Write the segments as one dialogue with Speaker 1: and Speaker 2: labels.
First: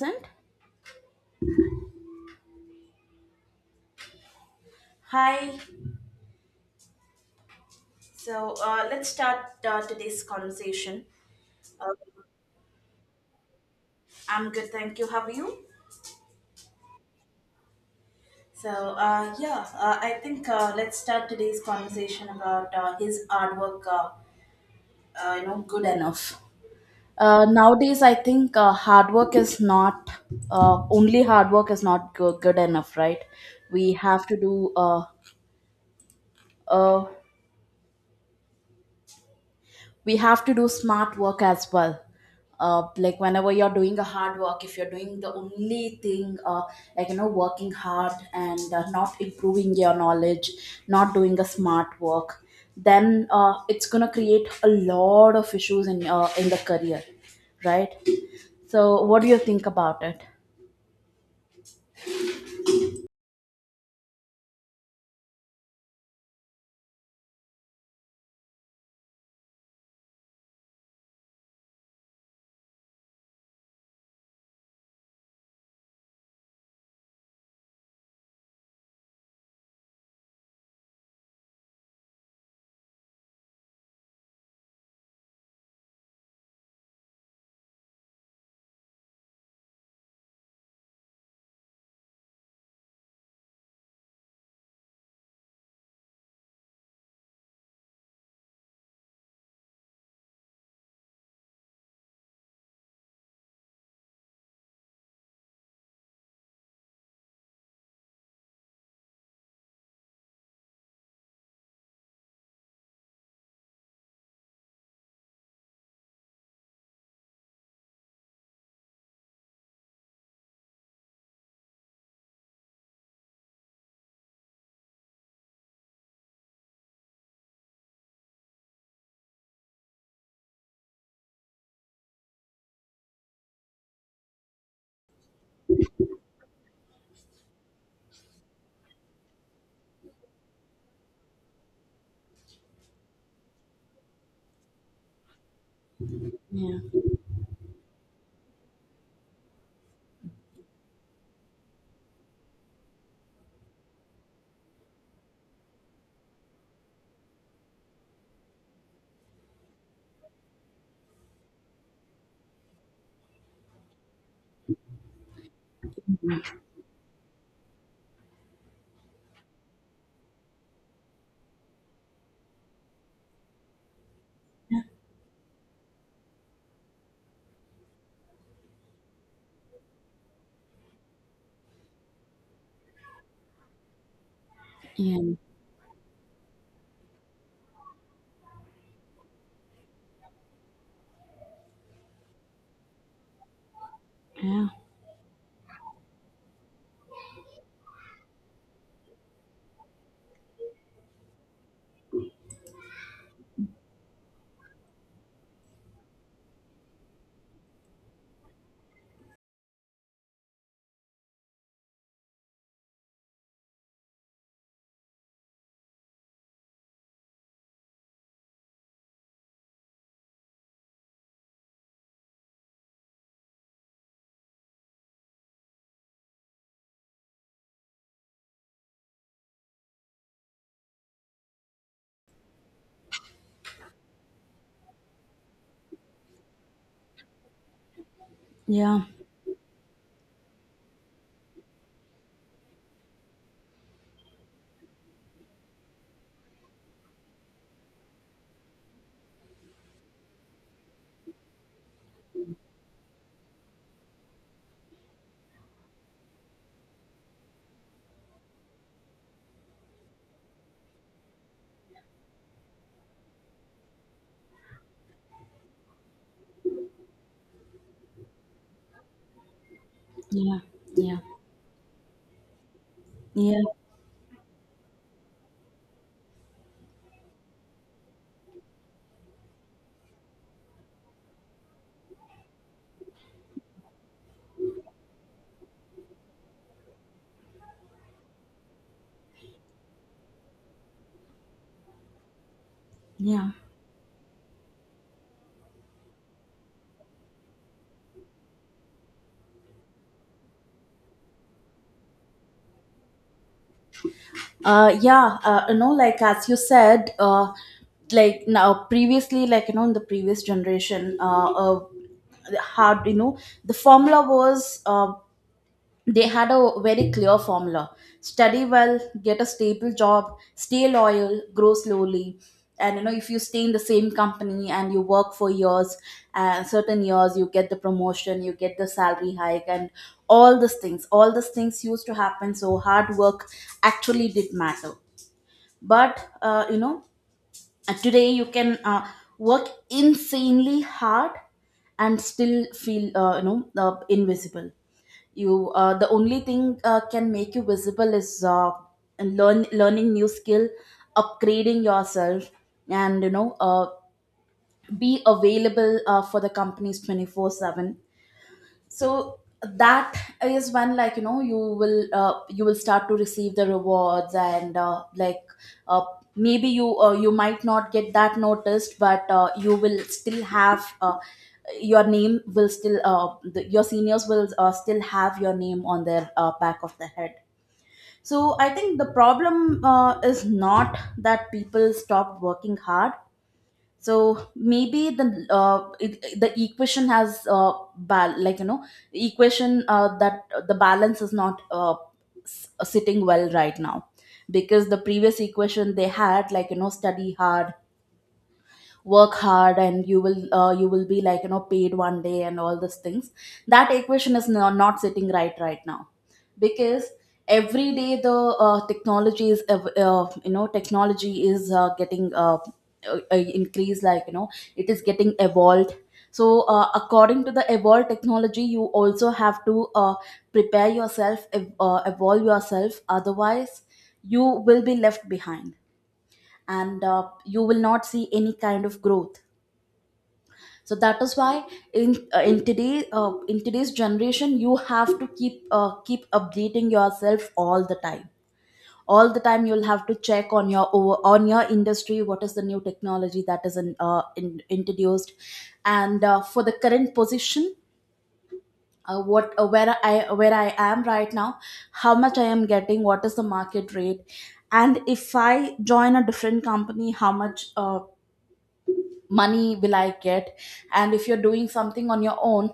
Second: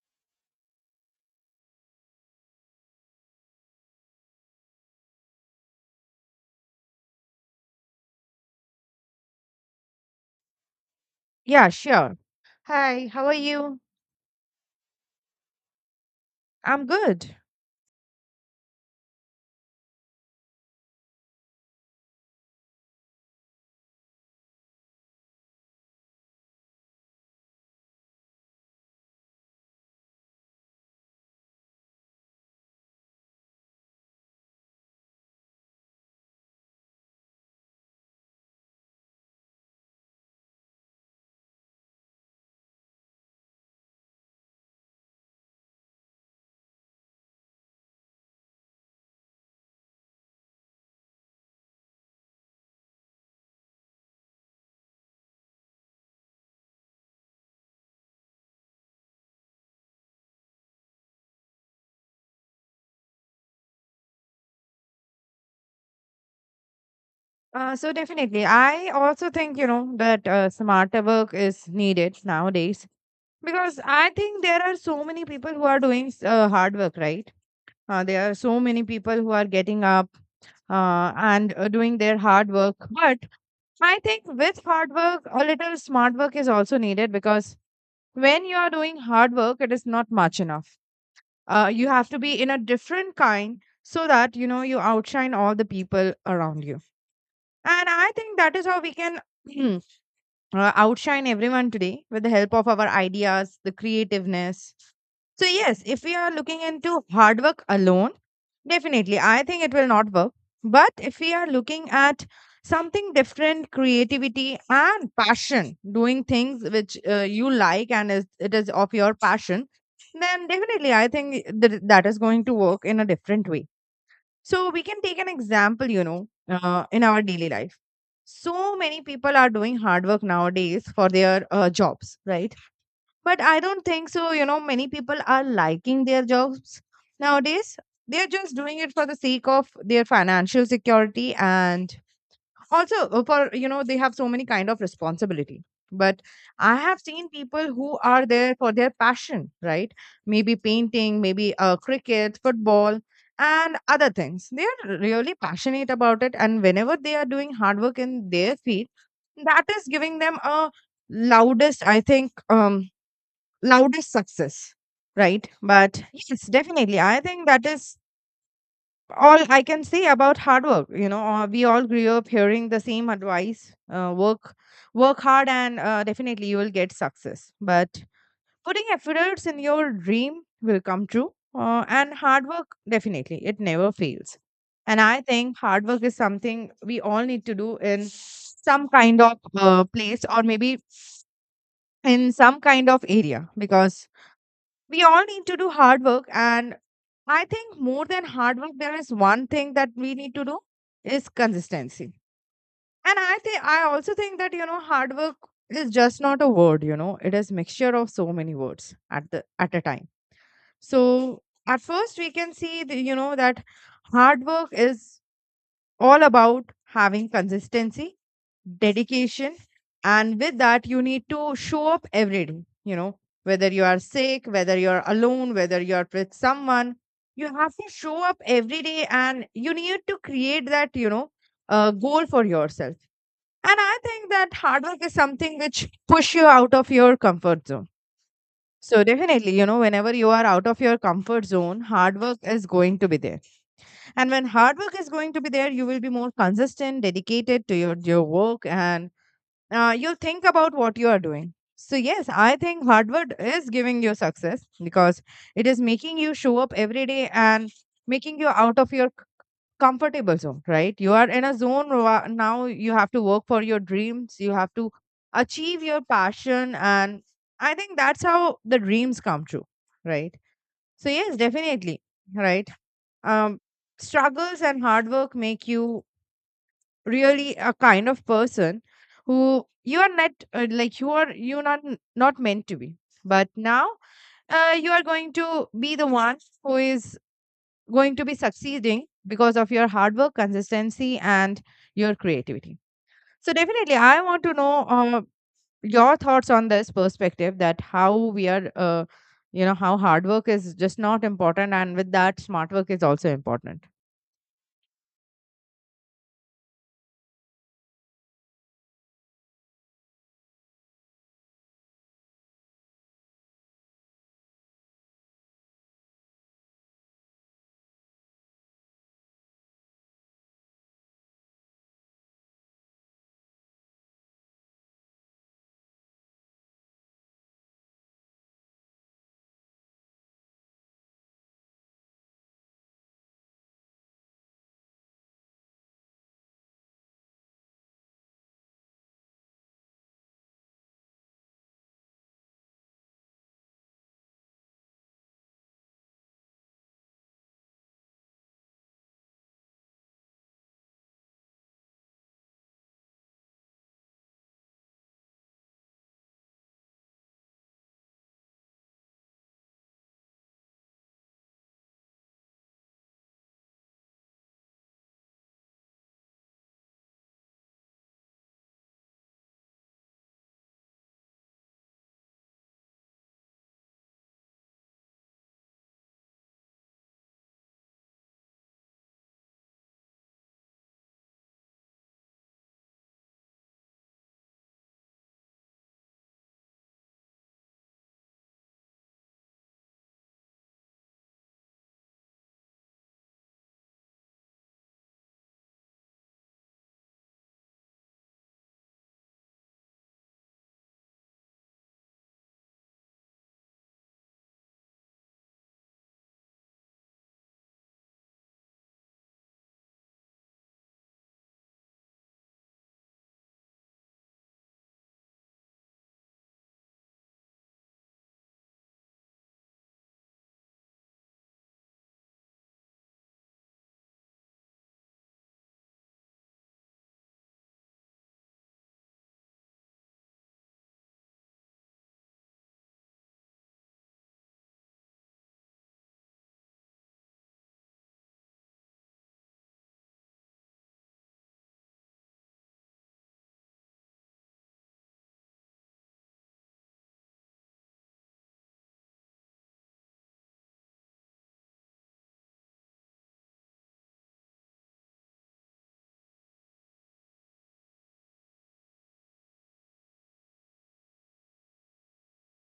Speaker 1: Present. Hi. So let's start today's conversation.
Speaker 2: Yeah,
Speaker 1: Uh,
Speaker 2: sure. Hi, how are you?
Speaker 1: I'm good, thank you. How are you?
Speaker 2: I'm good.
Speaker 1: Yeah, I think let's start today's conversation about his hard work. You know, good enough. Nowadays, I think hard work is not, only hard work is not good enough, right? We have to do uh, uh, we have to do smart work as well, like whenever you're doing a hard work, if you're doing the only thing, like you know, working hard, and not improving your knowledge, not doing a smart work, then it's going to create a lot of issues in the career, right? So what do you think about it?
Speaker 2: So definitely, I also think you know that smarter work is needed nowadays because I think there are so many people who are doing hard work, right? There are so many people who are getting up and doing their hard work. But I think with hard work, a little smart work is also needed because when you are doing hard work, it is not much enough, you have to be in a different kind so that you know you outshine all the people around you, and I think that is how we can outshine everyone today with the help of our ideas, the creativeness. So, yes, if we are looking into hard work alone, definitely, I think it will not work. But if we are looking at something different, creativity and passion, doing things which you like and it is of your passion, then definitely I think that is going to work in a different way. So, we can take an example, you know, in our daily life. So many people are doing hard work nowadays for their jobs, right? But I don't think so, you know, many people are liking their jobs nowadays. They're just doing it for the sake of their financial security, and also for, you know, they have so many kind of responsibility. But I
Speaker 1: Yeah.
Speaker 2: have seen people who are there for their passion, right? Maybe painting, maybe cricket, football, and other things they are really passionate about it, and whenever they are doing hard work in their field, that is giving them a loudest, I think, loudest success, right? But yes, definitely. I think that is all I can say about hard work. You know, we all grew up hearing the same advice: work hard, and definitely you will get success. But putting efforts in your dream will come true, and hard work, definitely, it never fails. And I
Speaker 1: Yeah.
Speaker 2: think hard work is something we all need to do in some kind of place, or maybe in some kind of area, because
Speaker 1: Yeah.
Speaker 2: we all need to do hard work. And I think more than hard work there is one thing that we need to do, is consistency. And I think, I also think that, you know, hard work is just not a word, you know, it is mixture of so many words at the at a time. So at first we can see the, you know, that hard work is all about having consistency, dedication, and with that, you need to show up every day. You know, whether you are sick, whether you're alone, whether you're with someone, you have to show up every day and you need to create that, you know, goal for yourself. And I think that hard work is something which push you out of your comfort zone.
Speaker 1: Yeah.
Speaker 2: So definitely, you know, whenever you are out of your comfort zone, hard work is going to be there, and when hard work is going to be there, you will be more consistent, dedicated to your work, and you'll think about what you are doing. So, yes, I think hard work is giving you success because it is making you show up every day and making you out of your comfortable zone, right? You are in a zone where now you have to work for your dreams, you have to achieve your passion. And I think that's how the dreams come true, right?
Speaker 1: Yeah.
Speaker 2: So,
Speaker 1: Yeah.
Speaker 2: yes, definitely, right? um,
Speaker 1: Yeah.
Speaker 2: Struggles and hard work make you really a kind of person who you are not, like you are, you not meant to be, but now you are going to be the one who is going to be succeeding because of your hard work, consistency, and your creativity.
Speaker 1: Yeah.
Speaker 2: So definitely I want to know your thoughts on this perspective, that how we are you know, how hard work is just not important, and with that, smart work is also important.
Speaker 1: Yeah, you know, like as you said, like now previously, like you know, in the previous generation, hard, you know, the formula was, they had a very clear formula: study well, get a stable job, stay loyal, grow slowly. And you know, if you stay in the same company and you work for years, certain years, you get the promotion, you get the salary hike, and all these things used to happen. So hard work actually did matter, but, you know, today you can, work insanely hard and still feel, you know, invisible. You the only thing, can make you visible is, learning new skill, upgrading yourself, and you know, be available, for the companies 24/7, so that is when, like you know, you will start to receive the rewards, and like, uh, maybe you might not get that noticed, but your name will still, your seniors will still have your name on their, back of the head. So I think the problem, is not that people stopped working hard. So maybe the equation has, like you know, the equation that the balance is not, sitting well right now. Because the previous equation they had, like you know, study hard, work hard, and you will, be like you know, paid one day, and all these things. That equation is not sitting right right now. Because every day, the you know, technology is, getting, increased, like you know, it is getting evolved. So, according to the evolved technology, you also have to evolve yourself, otherwise you will be left behind, and you will not see any kind of growth. So that is why, in today's generation, you have to keep updating yourself all the time. All the time you'll have to check on on your industry, what is the new technology that is introduced, and for the current position, what, where I am right now, how much I am getting, what is the market rate, and if I join a different company, how much money will I get. And if you're doing something on your own,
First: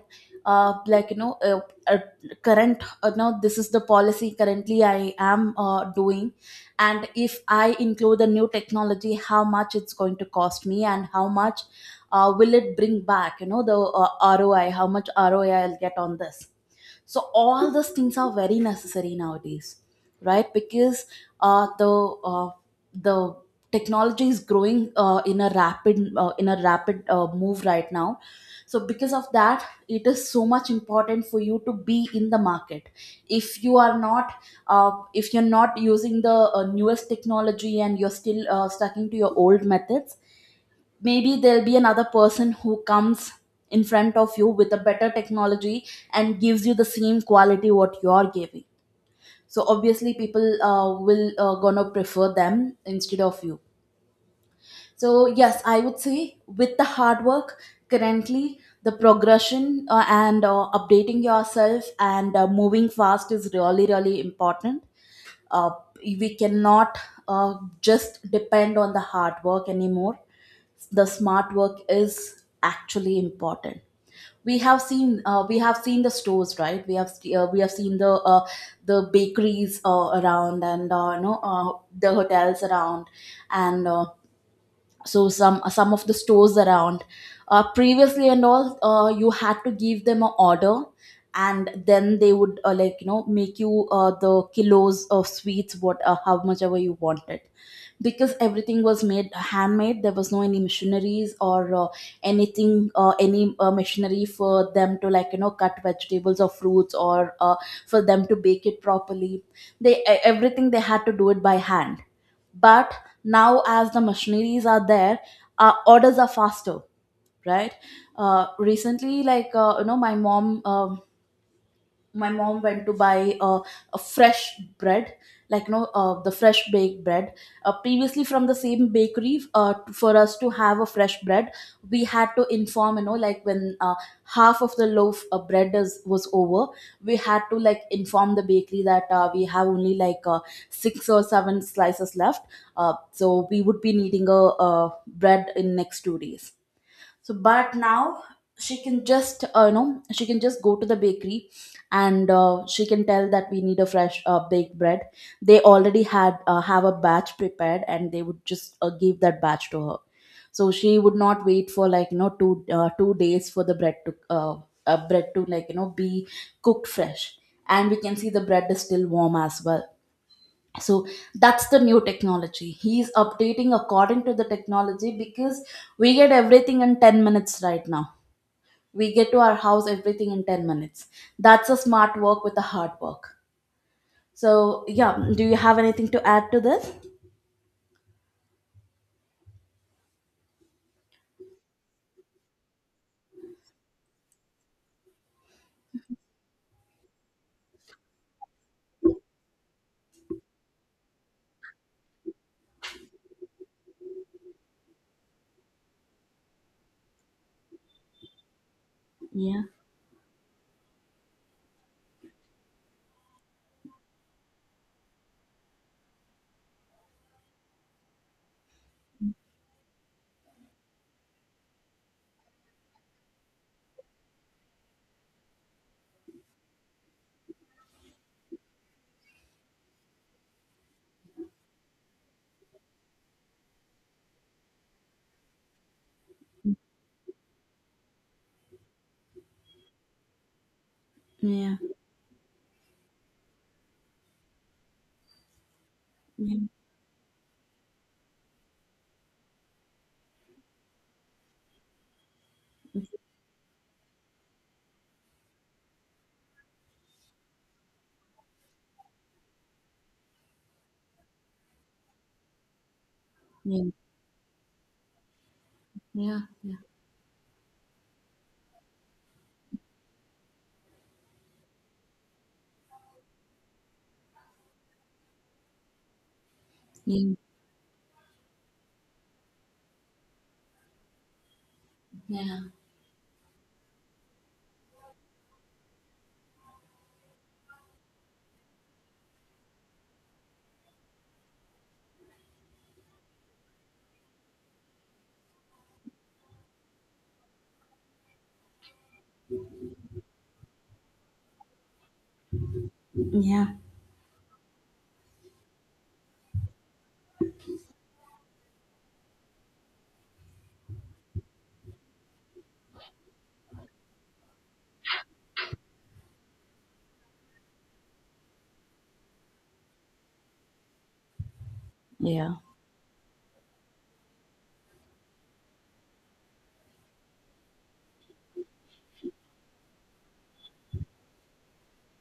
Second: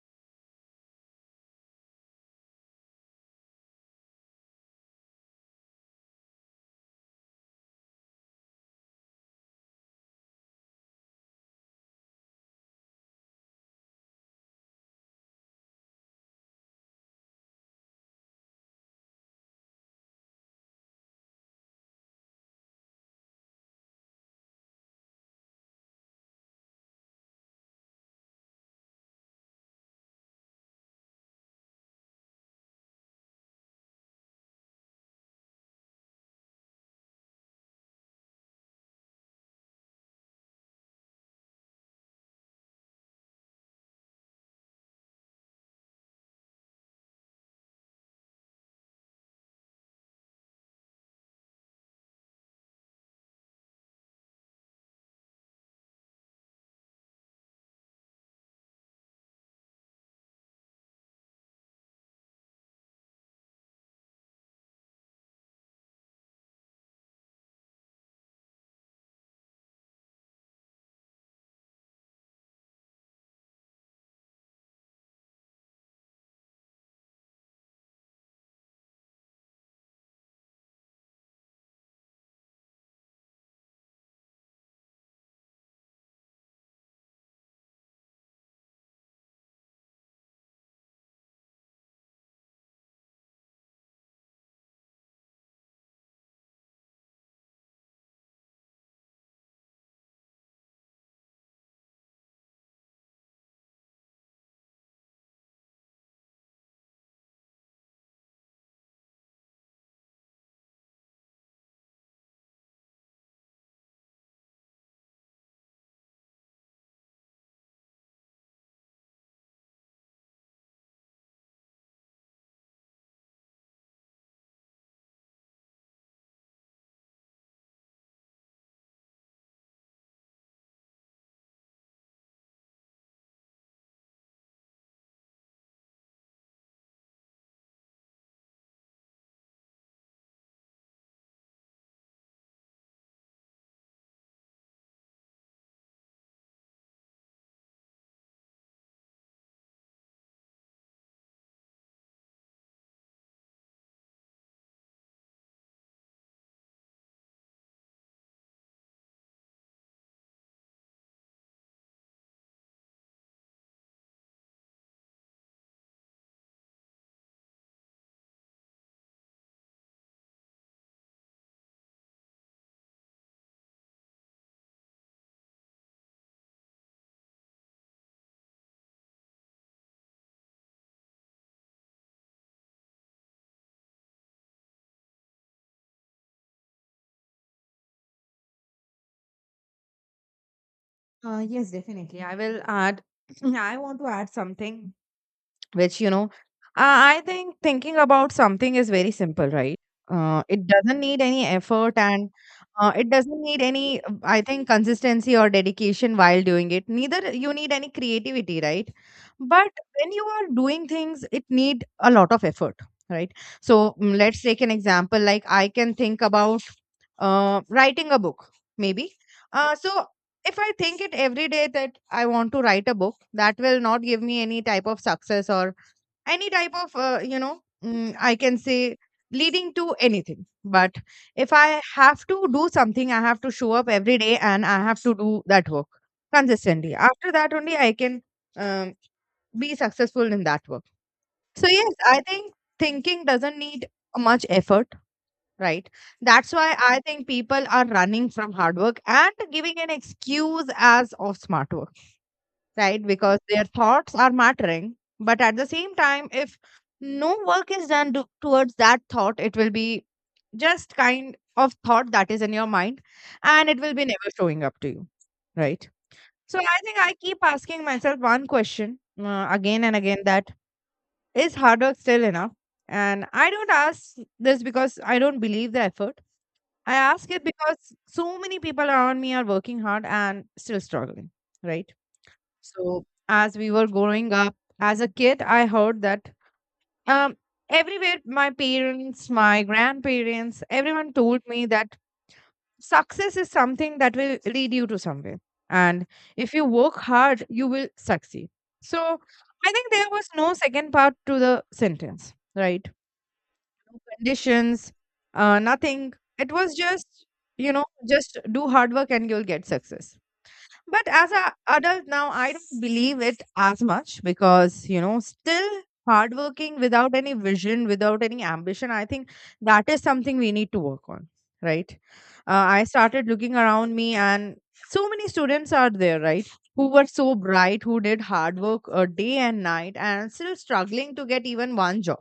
Speaker 1: like you know, uh, current now this is the policy currently I am doing, and if I include the new technology, how much it's going to cost me, and how much will it bring back, you know, the, ROI, how much ROI I'll get on this. So all those things are very necessary nowadays, right? Because, uh, the uh, the technology is growing, in a rapid move right now. So because of that, it is so much important for you to be in the market. If you are not uh, if you're not using the newest technology and you're still stuck into your old methods, maybe there'll be another person who comes in front of you with a better technology and gives you the same quality what you're giving. So obviously people, will, gonna prefer them instead of you. So yes, I would say, with the hard work, currently the progression, and updating yourself, and moving fast is really really important. uh, we cannot uh, just depend on the hard work anymore. The smart work is actually important. We have seen uh, we have seen the stores, right? We have uh, we have seen the, the bakeries around, and you know, the hotels around, and so some of the stores around, previously and all, you had to give them an order, and then they would like you know, make you the kilos of sweets, what how much ever you wanted, because everything was made handmade. There was no any missionaries or anything, any machinery for them to, like you know, cut vegetables or fruits, or for them to bake it properly. Everything they had to do it by hand. But now, as the machineries are there, our orders are faster, right? Recently, like you know, my mom went to buy, a fresh bread, like you know, the fresh baked bread. Previously, from the same bakery, for us to have a fresh bread, we had to inform, you know, like when half of the loaf of bread was over. We had to like inform the bakery that, we have only like, six or seven slices left. So we would be needing a, bread in next 2 days. So but now, she can just, you know, she can just go to the bakery, and she can tell that we need a fresh baked bread. They already had have a batch prepared, and they would just give that batch to her. So she would not wait for, like you know, 2 days for the bread to bread to, like you know, be cooked fresh. And we can see the bread is still warm as well. So that's the new technology. He's updating according to the technology because we get everything in 10 minutes right now. We get to our house everything in 10 minutes. That's a smart work with a hard work. So yeah, do you have anything to add to this?
Speaker 2: Yes, definitely, I will add I want to add something which, you know, i I think thinking about something is very simple, right? It doesn't need any effort, and it doesn't need any, I think, consistency or dedication while doing it, neither you need any creativity, right?
Speaker 1: Yeah.
Speaker 2: But when you are doing things, it need a lot of effort, right? So, let's take an example. Like, I can think about writing a book, maybe. So if I think it every day that I want to write a book, that will not give me any type of success or any type of, you know, I can say, leading to anything. But if I have to do something, I have to show up every day, and I have to do that work consistently. After that only I can um, be successful in that work. So
Speaker 1: Yeah.
Speaker 2: yes, I think thinking doesn't need much effort, right? That's
Speaker 1: Yeah.
Speaker 2: why I think people are running from hard work and giving an excuse as of smart work, right? Because their thoughts are mattering. But at the same time, if no work is done towards that thought, it will be just kind of thought that is in your mind, and it
Speaker 1: Yeah.
Speaker 2: will be never showing up to you, right?
Speaker 1: Yeah.
Speaker 2: So
Speaker 1: Yeah.
Speaker 2: I think I keep asking myself one question, again and again, that is hard work still enough? And I don't ask this because I don't believe the effort. I ask
Speaker 1: Yeah.
Speaker 2: it because so many people around me are working hard and still struggling, right?
Speaker 1: Yeah.
Speaker 2: So as we were growing up as a kid, I heard that, um, everywhere, my parents, my grandparents, everyone told me that success is something that will lead you to somewhere. And if you work hard, you will succeed. So I think there was no second part to the sentence, right?
Speaker 1: Yeah.
Speaker 2: No conditions, nothing. It was just, you know, just do hard work and you'll get success. But as an adult now, I don't believe it as much because, you know, still hardworking without any vision, without any ambition, I think that is something we need to work on, right? Uh,
Speaker 1: Yeah.
Speaker 2: I started looking around me, and so many students are there, right? Who were so bright, who did hard work day and night, and still struggling to get even one job.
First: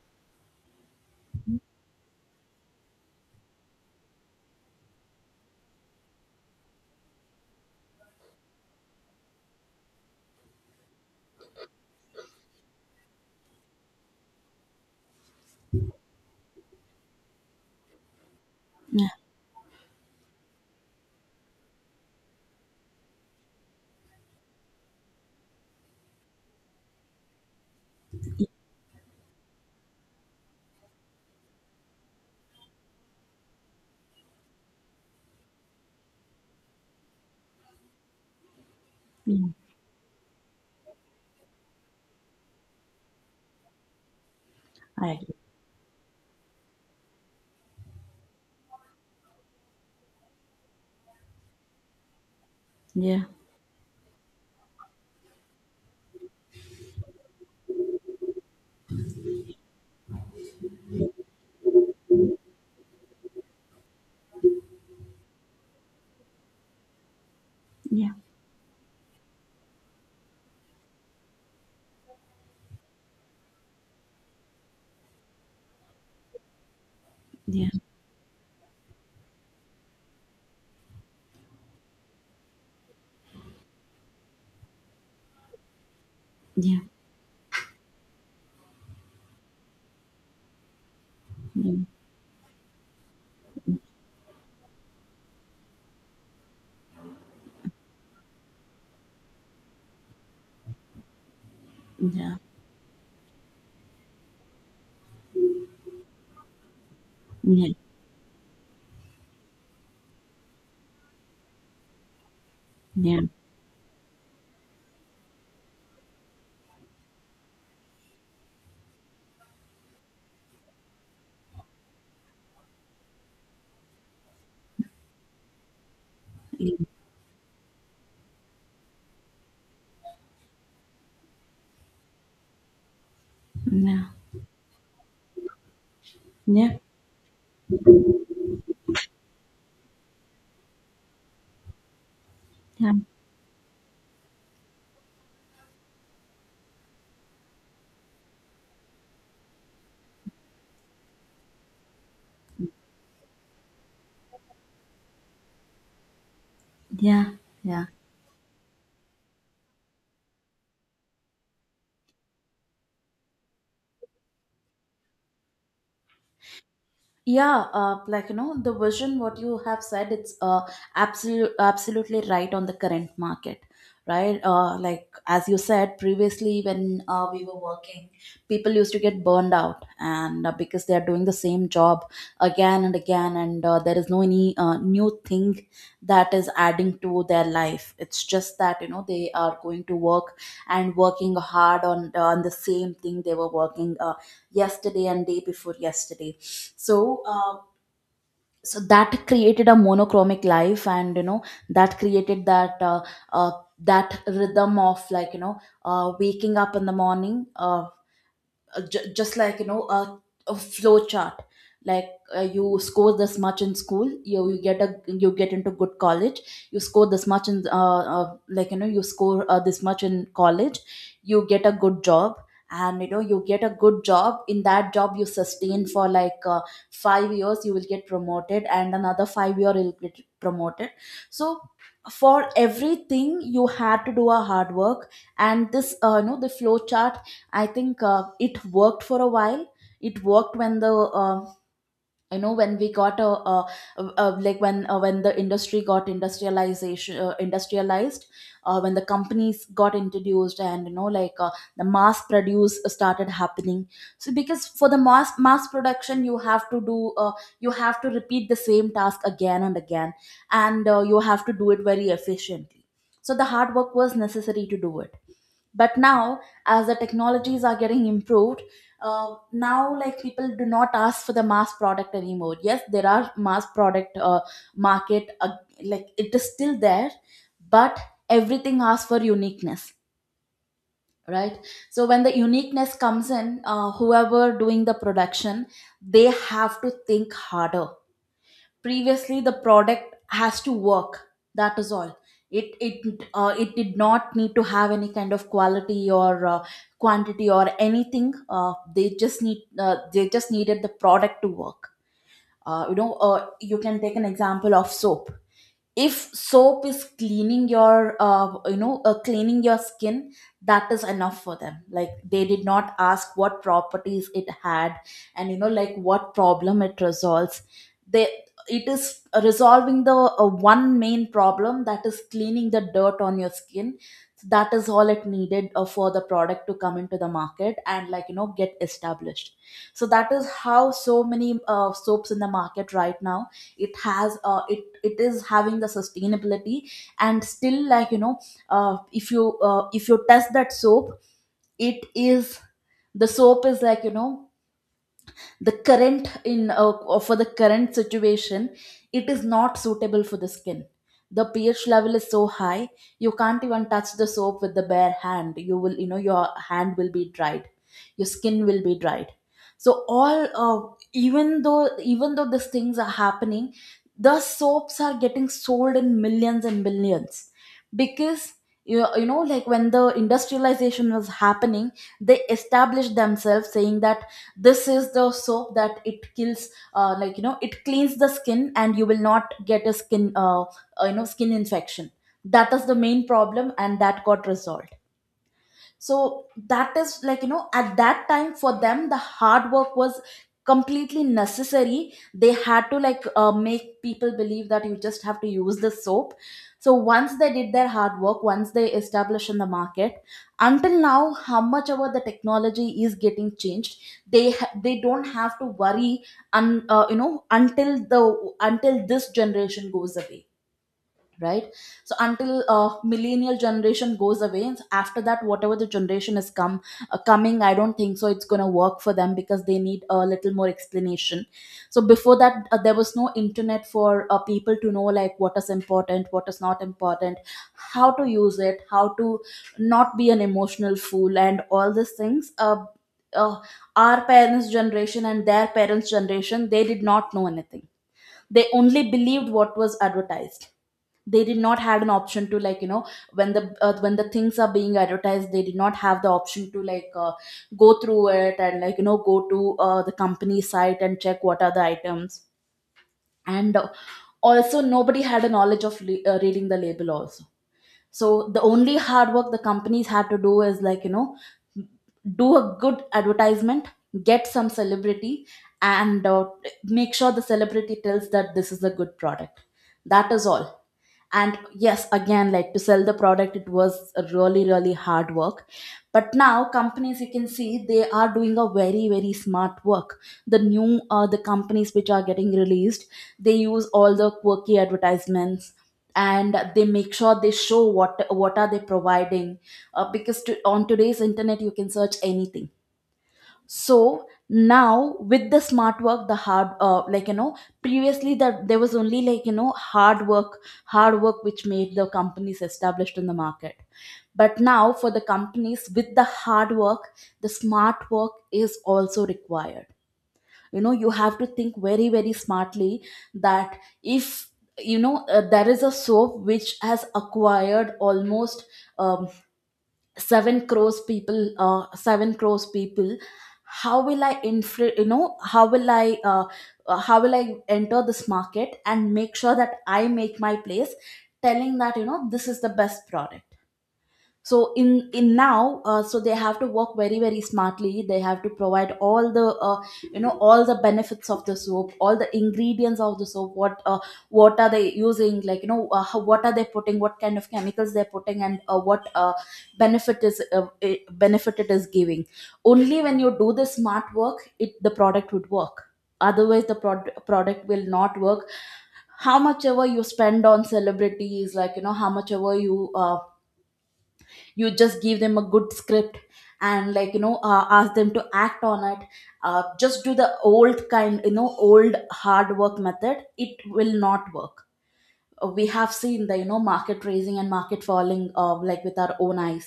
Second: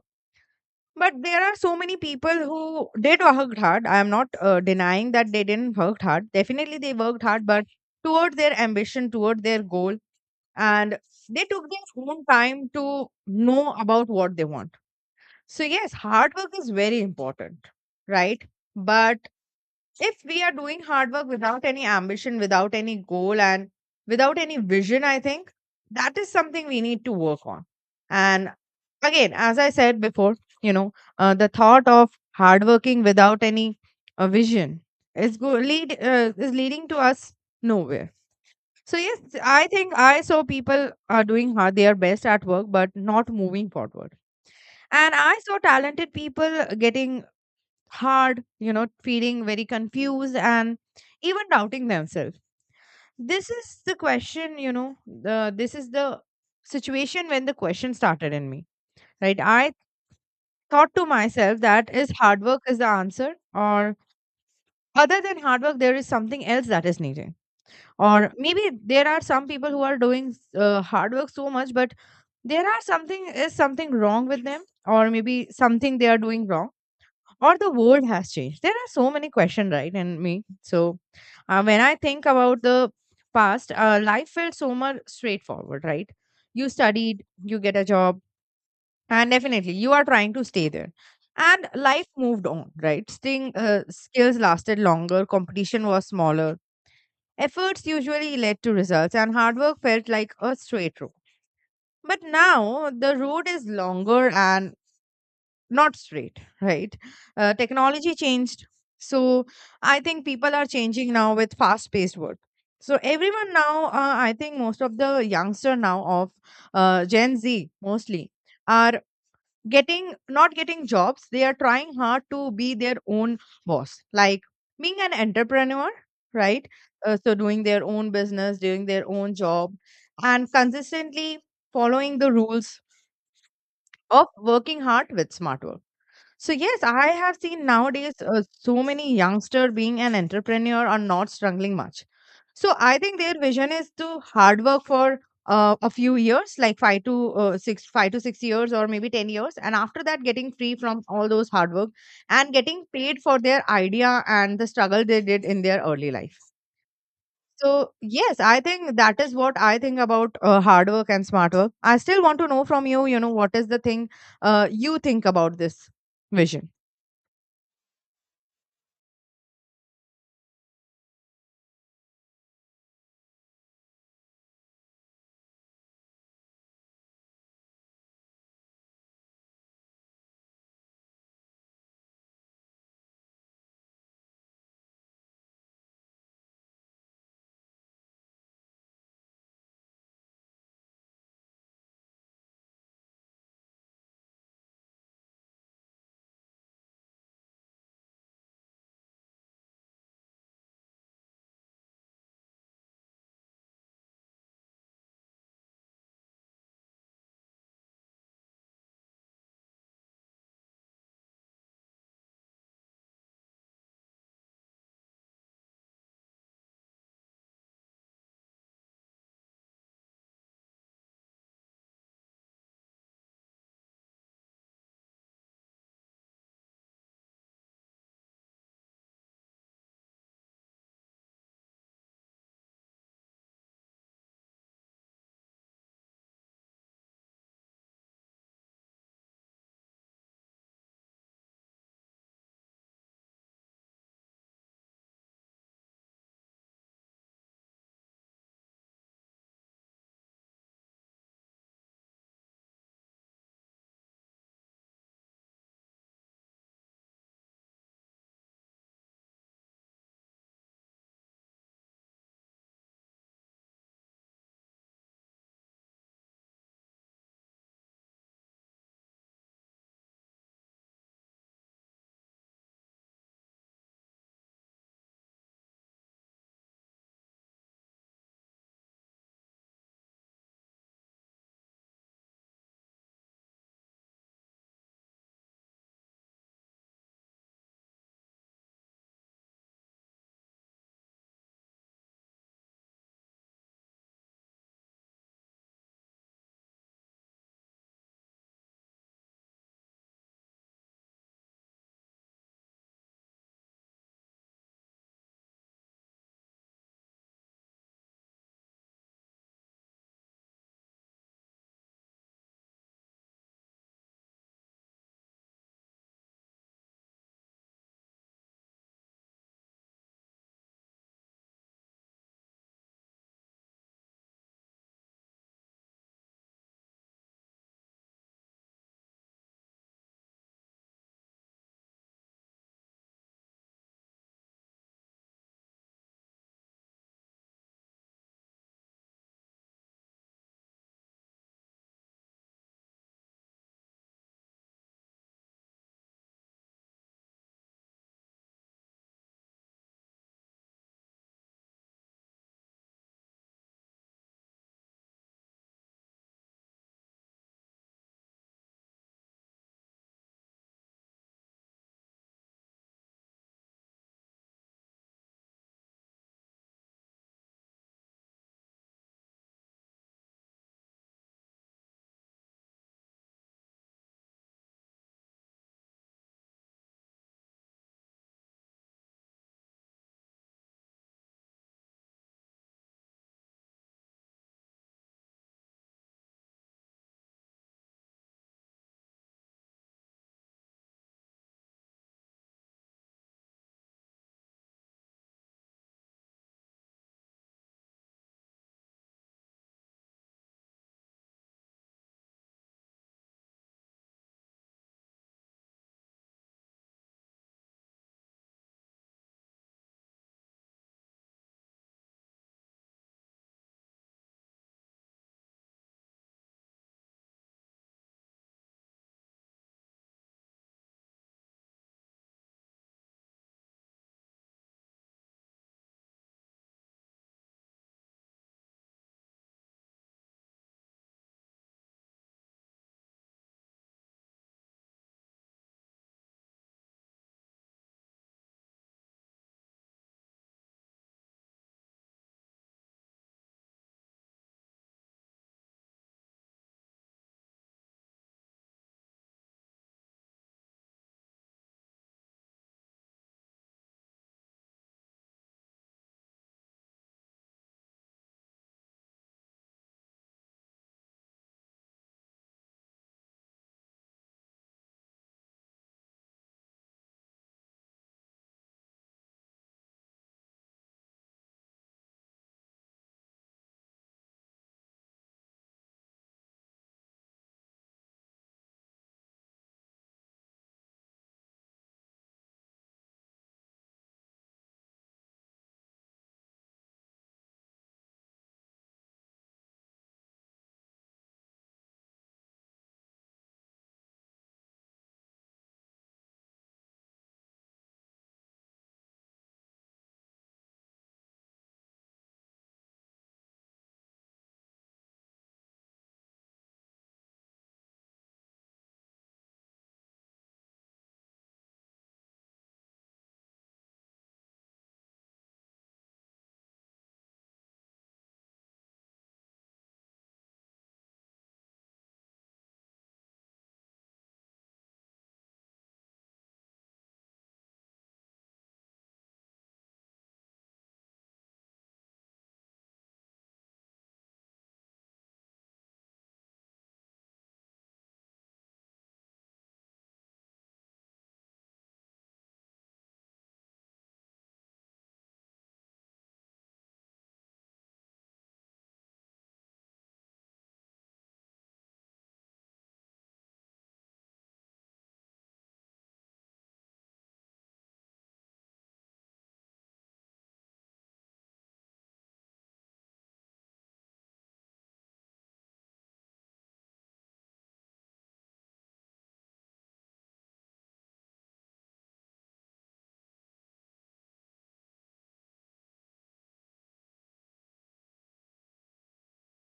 Speaker 2: But there are so many people who did work hard. I am not denying that they didn't work hard. Definitely they worked hard, but toward their ambition, toward their goal, and they took their own time to know about what they want. So yes, hard work is very important, right?
Speaker 1: Yeah.
Speaker 2: But if we are doing hard work without any ambition, without any goal, and without any vision, I think that is something we need to work on. And again, as I said before, you know, the thought of hard working without any vision is go- lead is leading to us nowhere. So yes,
Speaker 1: Yeah.
Speaker 2: I think I saw people are doing hard, they are best at work, but not moving forward.
Speaker 1: I
Speaker 2: And
Speaker 1: agree.
Speaker 2: I saw talented people getting hard, you know, feeling very confused and even doubting themselves.
Speaker 1: Yeah.
Speaker 2: This is the question, you know, the, this is the situation when the question started in me, right? I thought to myself that is hard work is the answer, or other than hard work, there is something else that is needed.
Speaker 1: Yeah.
Speaker 2: Or maybe there are some people who are doing hard work so much, but there are something, is something wrong with them, or maybe something they are doing wrong, or
Speaker 1: Yeah.
Speaker 2: the world has changed. There are so many questions, right, in me. So when I think about the past, life felt so much straightforward, right? You
Speaker 1: Yeah.
Speaker 2: studied, you get a job, and definitely you are trying to stay there, and
Speaker 1: Yeah.
Speaker 2: life moved on, right? Sting, skills lasted longer, competition was smaller, efforts usually led to results, and hard work felt like a straight road. But
Speaker 1: Yeah.
Speaker 2: now the road is longer and not straight, right?
Speaker 1: Yeah.
Speaker 2: Technology changed. So I think people are changing now with fast paced work. So everyone now, I think most of the youngster now of Gen Z, mostly, are getting not getting jobs. They are trying hard to be their own boss, like being an entrepreneur, right?
Speaker 1: Yeah.
Speaker 2: So doing their own business, doing their own job, and consistently following the rules
Speaker 1: Yeah.
Speaker 2: of working hard with smart work. So
Speaker 1: Yeah.
Speaker 2: yes, I have seen nowadays so many youngster being an entrepreneur are not struggling much. So
Speaker 1: Yeah.
Speaker 2: I think their vision is to hard work for a few years, like 5 to 6 years, or maybe 10 years, and after that, getting free from all those hard work and getting paid for their idea and the struggle they did in their early life.
Speaker 1: Yeah. Yeah.
Speaker 2: So yes, I think that is what I think about hard work and smart work. I still want to know from you, what is the thing you think about this vision?
Speaker 1: Yeah, like you know, the vision what you have said, it's absolutely right on the current market, right? Like as you said previously, when we were working, people used to get burned out, and because they are doing the same job again and again, and there is no any new thing that is adding to their life. It's just that, you know, they are going to work and working hard on the same thing they were working yesterday and day before yesterday. So so that created a monochromic life, and you know, that created uh, that rhythm of, like you know, waking up in the morning, just like you know, a flow chart, like, you score this much in school, you get a you get into good college, you score this much in, like you know, you score, this much in college, you get a good job. And you know, you get a good job. In that job you sustain for like, 5 years you will get promoted, and another 5-year you'll get promoted. So for everything, you had to do a hard work. And this, you know, the flow chart, I think, it worked for a while. It worked when the you know, when we got a, like, when the industry got industrialization industrialized, when the companies got introduced, and you know, like, the mass produce started happening. So because for the mass production, you have to repeat the same task again and again, and you have to do it very efficiently. So the hard work was necessary to do it, but now, as the technologies are getting improved, now, like, people do not ask for the mass product anymore. Yes, there are mass product market, like, it is still there, but everything asks for uniqueness, right? So when the uniqueness comes in, whoever doing the production, they have to think harder. Previously the product has to work, that is all. It it uh, it did not need to have any kind of quality or quantity or anything. They just needed the product to work. You can take an example of soap. If soap is cleaning your skin that is enough for them. Like, they did not ask what properties it had and, you know, like, what problem it resolves. They It is resolving the one main problem, that is cleaning the dirt on your skin. So that is all it needed for the product to come into the market and, like, you know, get established. So that is how so many soaps in the market right now. It has uh, it it is having the sustainability, and still, like, you know, if you test that soap, it is the soap is, like, you know, the current in for the current situation it is not suitable for the skin. The pH level is so high, you can't even touch the soap with the bare hand. Your hand will be dried, your skin will be dried. So all uh, even though even though these things are happening, the soaps are getting sold in millions and billions, because like, when the industrialization was happening, they established themselves saying that this is the soap that it kills like you know it cleans the skin, and you will not get a skin skin infection. That is the main problem and that got resolved. So that is, like, you know, at that time for them the hard work was completely necessary. They had to, like, make people believe that you just have to use the soap. So once they did their hard work, once they established in the market, until now how much ever the technology is getting changed, they don't have to worry, until this generation goes away, right? So until millennial generation goes away, and after that whatever the generation is come coming, I don't think so it's going to work for them because they need a little more explanation. So before that, there was no internet for people to know, like, what is important, what is not important, how to use it, how to not be an emotional fool, and all these things. Uh, our parents' generation and their parents' generation, they did not know anything. They only believed what was advertised. They did not had an option to, like, you know, when the things are being advertised, they did not have the option to, like, go through it and, like, you know, go to the company site and check what are the items. And also nobody had a knowledge of reading the label also. So the only hard work the companies had to do is, like, you know, do a good advertisement, get some celebrity, and make sure the celebrity tells that this is a good product. That is all. And yes, again, like, to sell the product it was a really, really hard work, but now companies, you can see, they are doing a very, very smart work. The companies which are getting released, they use all the quirky advertisements, and they make sure they show what are they providing, because on today's internet you can search anything. So now with the smart work, the hard like, you know, previously that there was only, like, you know, hard work which made the companies established in the market. But now for the companies, with the hard work the smart work is also required. You know, you have to think very, very smartly. That if there is a soap which has acquired almost, um, 7 crores people, how will I infra you know how will I how will I enter this market and make sure that I make my place telling that, you know, this is the best product. So in now so they have to work very, very smartly. They have to provide all the benefits of the soap, all the ingredients of the soap, what are they using, like, you know, what are they putting, what kind of chemicals they're putting, and what benefit it is giving. Only when you do the smart work it the product would work, otherwise the product will not work. How much ever you spend on celebrities, like, you know, how much ever you just give them a good script and, like, you know, ask them to act on it. Just do the old, kind you know, old hard work method, it will not work. We have seen the, you know, market raising and market falling like with our own eyes.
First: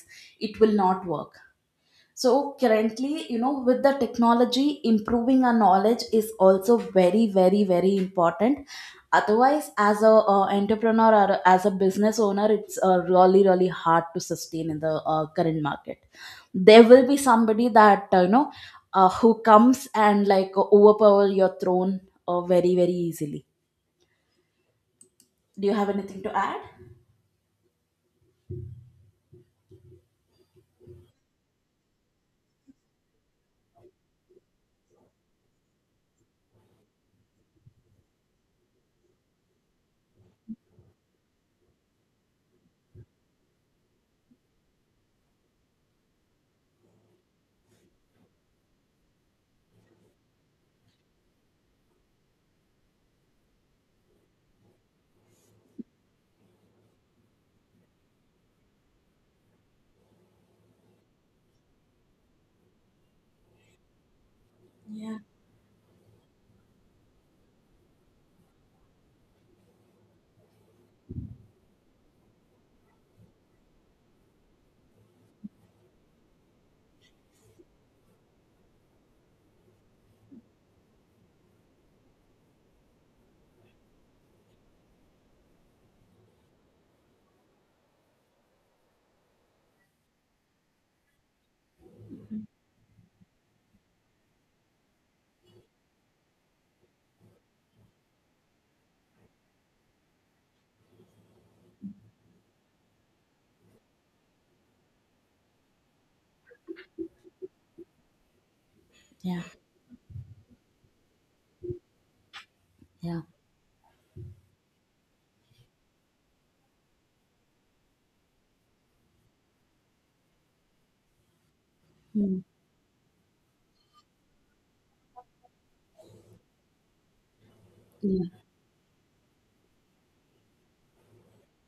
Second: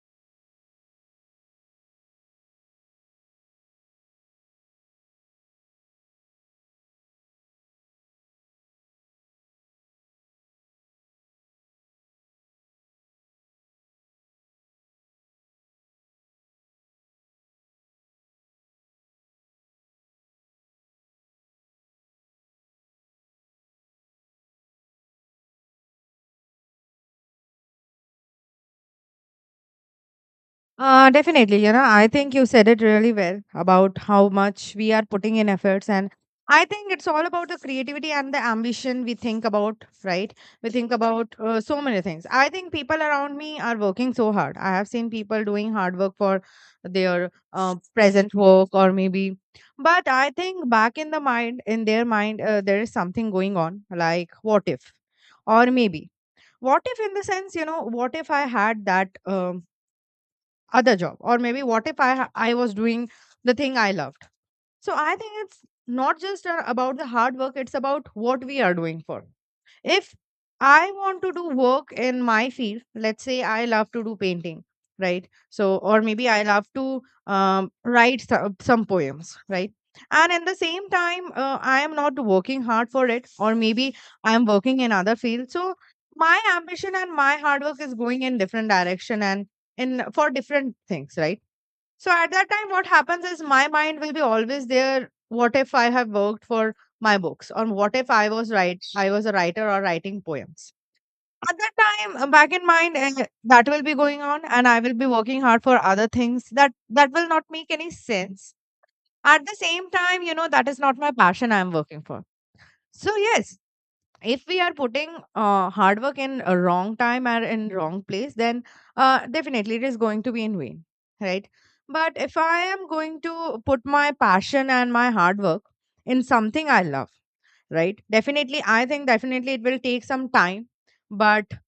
Speaker 1: It will not work. So currently, you know, with the technology improving, our knowledge is also very, very, very important. Otherwise, as a entrepreneur or as a business owner, it's really, really hard to sustain in the current market. There will be somebody that who comes and, like, overpower your throne very, very easily. Do you have anything to add?
Speaker 2: Definitely. I think you said it really well about how much we are putting in efforts. And I think it's all about the creativity and the ambition we think about, right? We think about so many things. I think people around me are working so hard. I have seen people doing hard work for their present work or maybe, but I think back in their mind, there is something going on like what if, or maybe. What if, in the sense, what if I had that? Other job, or maybe what if I was doing the thing I loved. So I
Speaker 1: Yeah,
Speaker 2: think it's not just about the hard work, it's about what we are doing for. If I want to do work in my field, let's say I love to do painting, right? So, or maybe I love to write some poems, right? And at the same time, I am not working hard for it, or maybe I am working in other field. So, my ambition and my hard work is going in different direction and in for different things, right? So at that time, what happens is my mind will be always there. What if I have worked for my books, or what if I was right, I was a writer or writing poems. At that time, back in mind, that will be going on, and I will be working hard for other things that will not make any sense.
Speaker 1: yeah,
Speaker 2: At the same time, you know that is not my passion I am working for. So
Speaker 1: yeah.
Speaker 2: yes, if we are putting hard work in a wrong time or in wrong place, then definitely it is going to be in vain, right? But if
Speaker 1: Mm.
Speaker 2: I am going to put my passion and my hard work in something I love, right?
Speaker 1: Yeah,
Speaker 2: Definitely I think definitely it will take some time, but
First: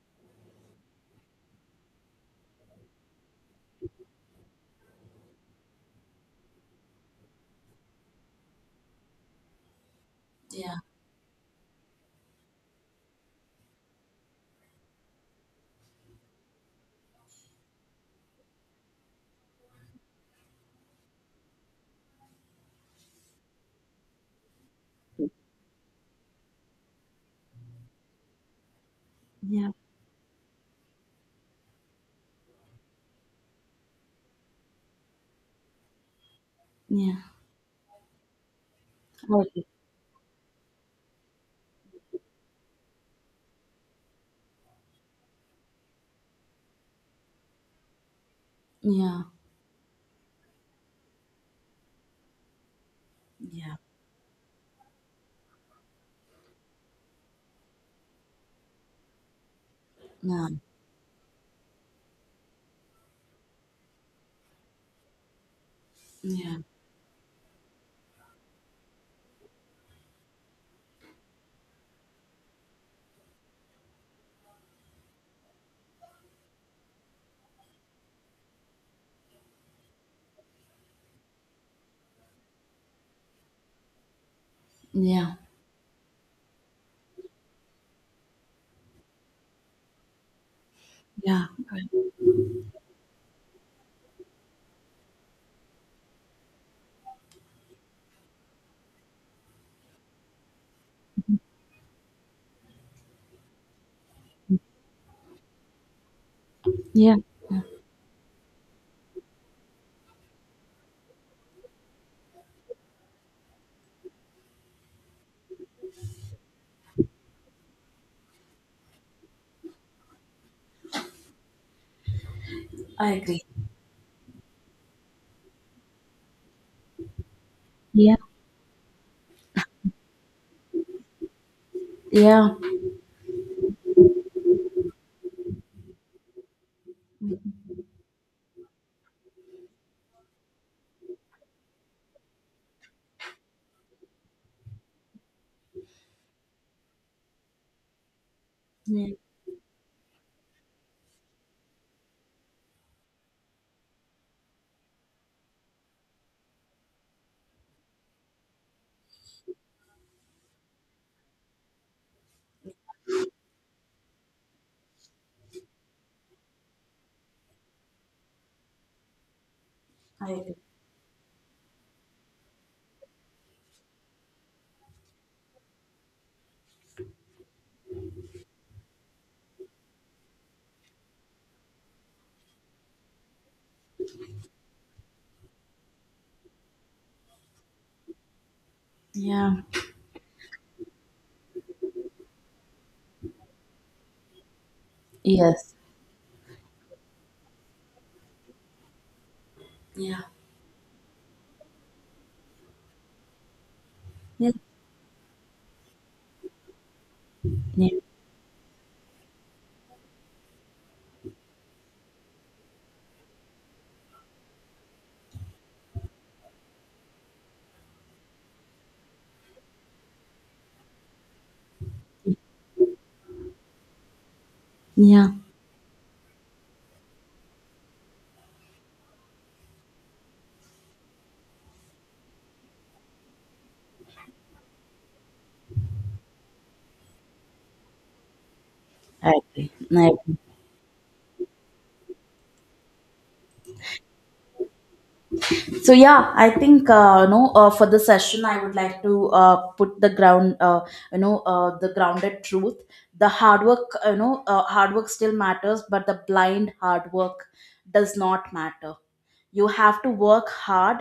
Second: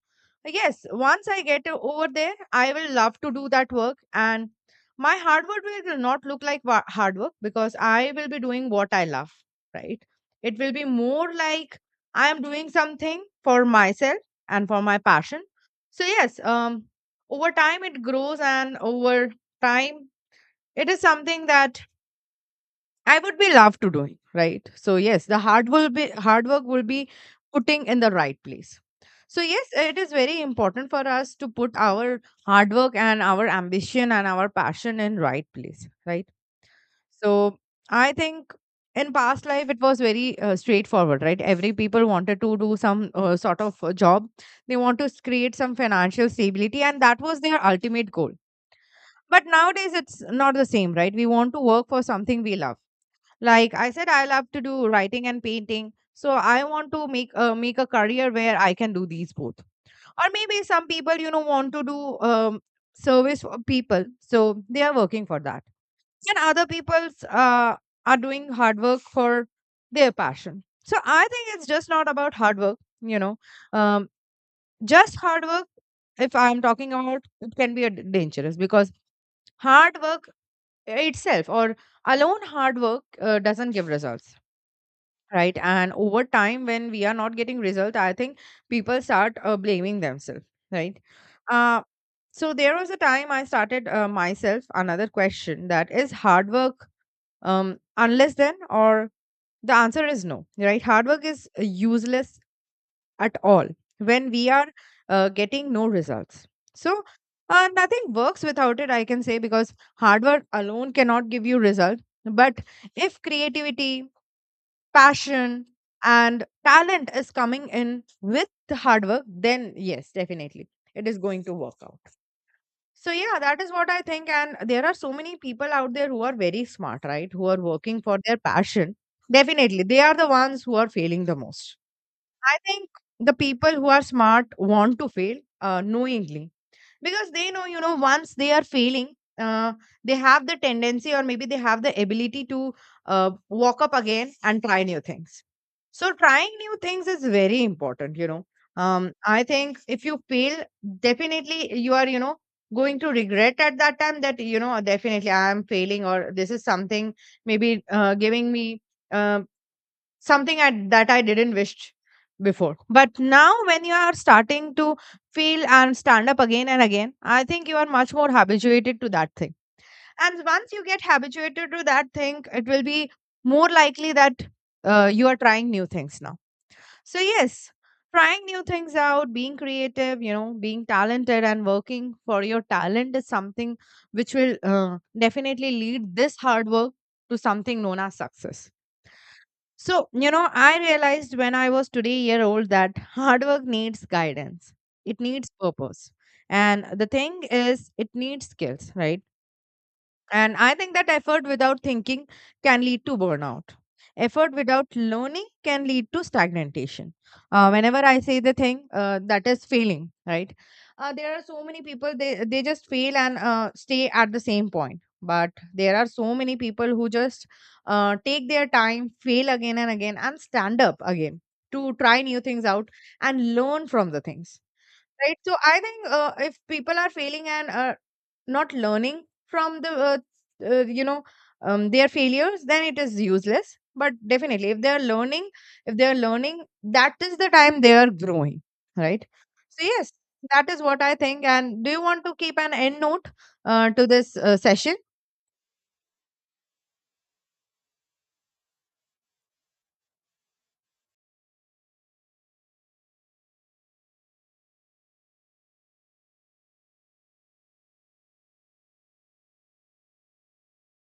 Speaker 2: yes, once I get over there, I will love to do that work. And my hard work will not look like hard work because I will be doing what I love, right? It will
Speaker 1: yeah,
Speaker 2: be more like I am doing something for myself and for my passion. So, yes, over time it grows, and over time, it is something that I would be love to doing, right? So yes, the hard will be hard work will be putting in the right place. So yes,
Speaker 1: yeah,
Speaker 2: it is very important for us to put our hard work and our ambition and our passion in right place, right?
Speaker 1: yeah.
Speaker 2: So I think in past
Speaker 1: Okay.
Speaker 2: life it was very straightforward, right? Every people wanted to do some sort of job. They want to create some financial stability and that was their ultimate goal.
Speaker 1: Yeah,
Speaker 2: But nowadays it's not the same, right? We want to work for something we love.
Speaker 1: yeah,
Speaker 2: Like I said, I love to do writing and painting. So I want to make a career where I can do these both. Or
Speaker 1: yeah,
Speaker 2: maybe some people, want to do service for people, so they are working for that. And
Speaker 1: yeah,
Speaker 2: other people's are doing hard work for their passion. So I think it's just not about hard work. Um, just hard work. If I'm talking about, it can be a dangerous because hard work itself or alone hard work doesn't give results,
Speaker 1: yeah,
Speaker 2: right? And over time when we are not getting result I think people start blaming themselves, right?
Speaker 1: yeah.
Speaker 2: uh,
Speaker 1: Good.
Speaker 2: so there was a time I started myself another question, that is hard work unless then, or the answer is no, right? Hard work is useless at all when we are getting no results. So
Speaker 1: Yeah.
Speaker 2: nothing works without it, I can say, because hard work alone cannot give you result. But if creativity, passion, and talent is coming in with the hard work, then yes, definitely it is going to work out. So,
Speaker 1: I
Speaker 2: yeah,
Speaker 1: agree.
Speaker 2: that is what I think. And there are so many people out there who are very smart, right? Who are working
Speaker 1: Yeah,
Speaker 2: for their passion. Definitely, they are the ones who are failing the most.
Speaker 1: yeah,
Speaker 2: I think the people who are smart want to fail knowingly because they know, once they are failing, uh, they have the tendency, or maybe they have the ability to walk up again and try new things. So trying new things is very important.
Speaker 1: yeah.
Speaker 2: I think if you fail, definitely you are going to regret at that time, that definitely I am failing, or this is something maybe giving me, um, something that I didn't wish before. But now, when you are starting to feel and stand up again and again, I think you are much more habituated to that thing.
Speaker 1: I
Speaker 2: And
Speaker 1: agree.
Speaker 2: once you get habituated to that thing, it will be more likely that you are trying new things now. So, yes, trying new things out, being creative, being talented and working for your talent is something which will definitely lead this hard work to something known as success.
Speaker 1: Yeah.
Speaker 2: So, I realized when I was today year old that hard work needs guidance. It needs
Speaker 1: Yes.
Speaker 2: purpose. And the thing is, it needs skills, right?
Speaker 1: Yeah.
Speaker 2: And I think that effort without thinking can lead to burnout.
Speaker 1: Yeah.
Speaker 2: Effort without learning can lead to stagnation.
Speaker 1: Yeah.
Speaker 2: Whenever I say the thing that is failing, right? There are so many people, they just fail and stay at the same point. But there are so many people who just take their time, fail again and again, and stand up again to try new things out and learn from the things.
Speaker 1: Yeah.
Speaker 2: Right. So I think if people are failing and not learning from the uh, you know their failures, then it is useless. But definitely if they are learning, that is the time they are growing, right?
Speaker 1: I agree.
Speaker 2: So
Speaker 1: I
Speaker 2: yes,
Speaker 1: agree.
Speaker 2: that is what I think. And do you want to keep an end note to this session?
Speaker 1: So, yeah, I think, no, for the session I would like to put the grounded truth. The hard work you know Hard work still matters, but the blind hard work does not matter. You have to work hard,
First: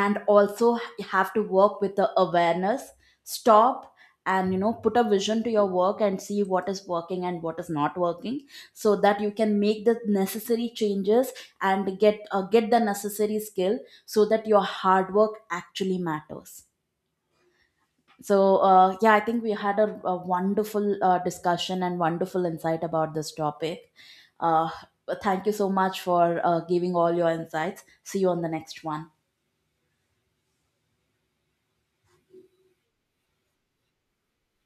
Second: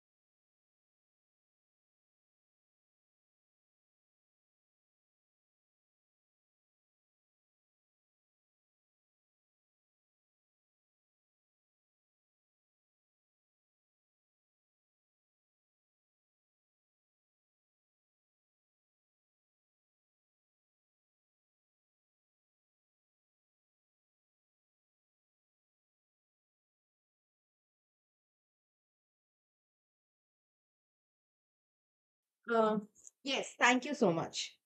Speaker 1: and also you have to work with the awareness stop, and, you know, put a vision to your work and see what is working and what is not working, so that you can make the necessary changes and get the necessary skill so that your hard work actually matters. So, yeah, I think we had a wonderful discussion and wonderful insight about this topic. Uh, Thank you so much for giving all your insights. See you on the next one.
Speaker 2: Uh, yes, thank you so much.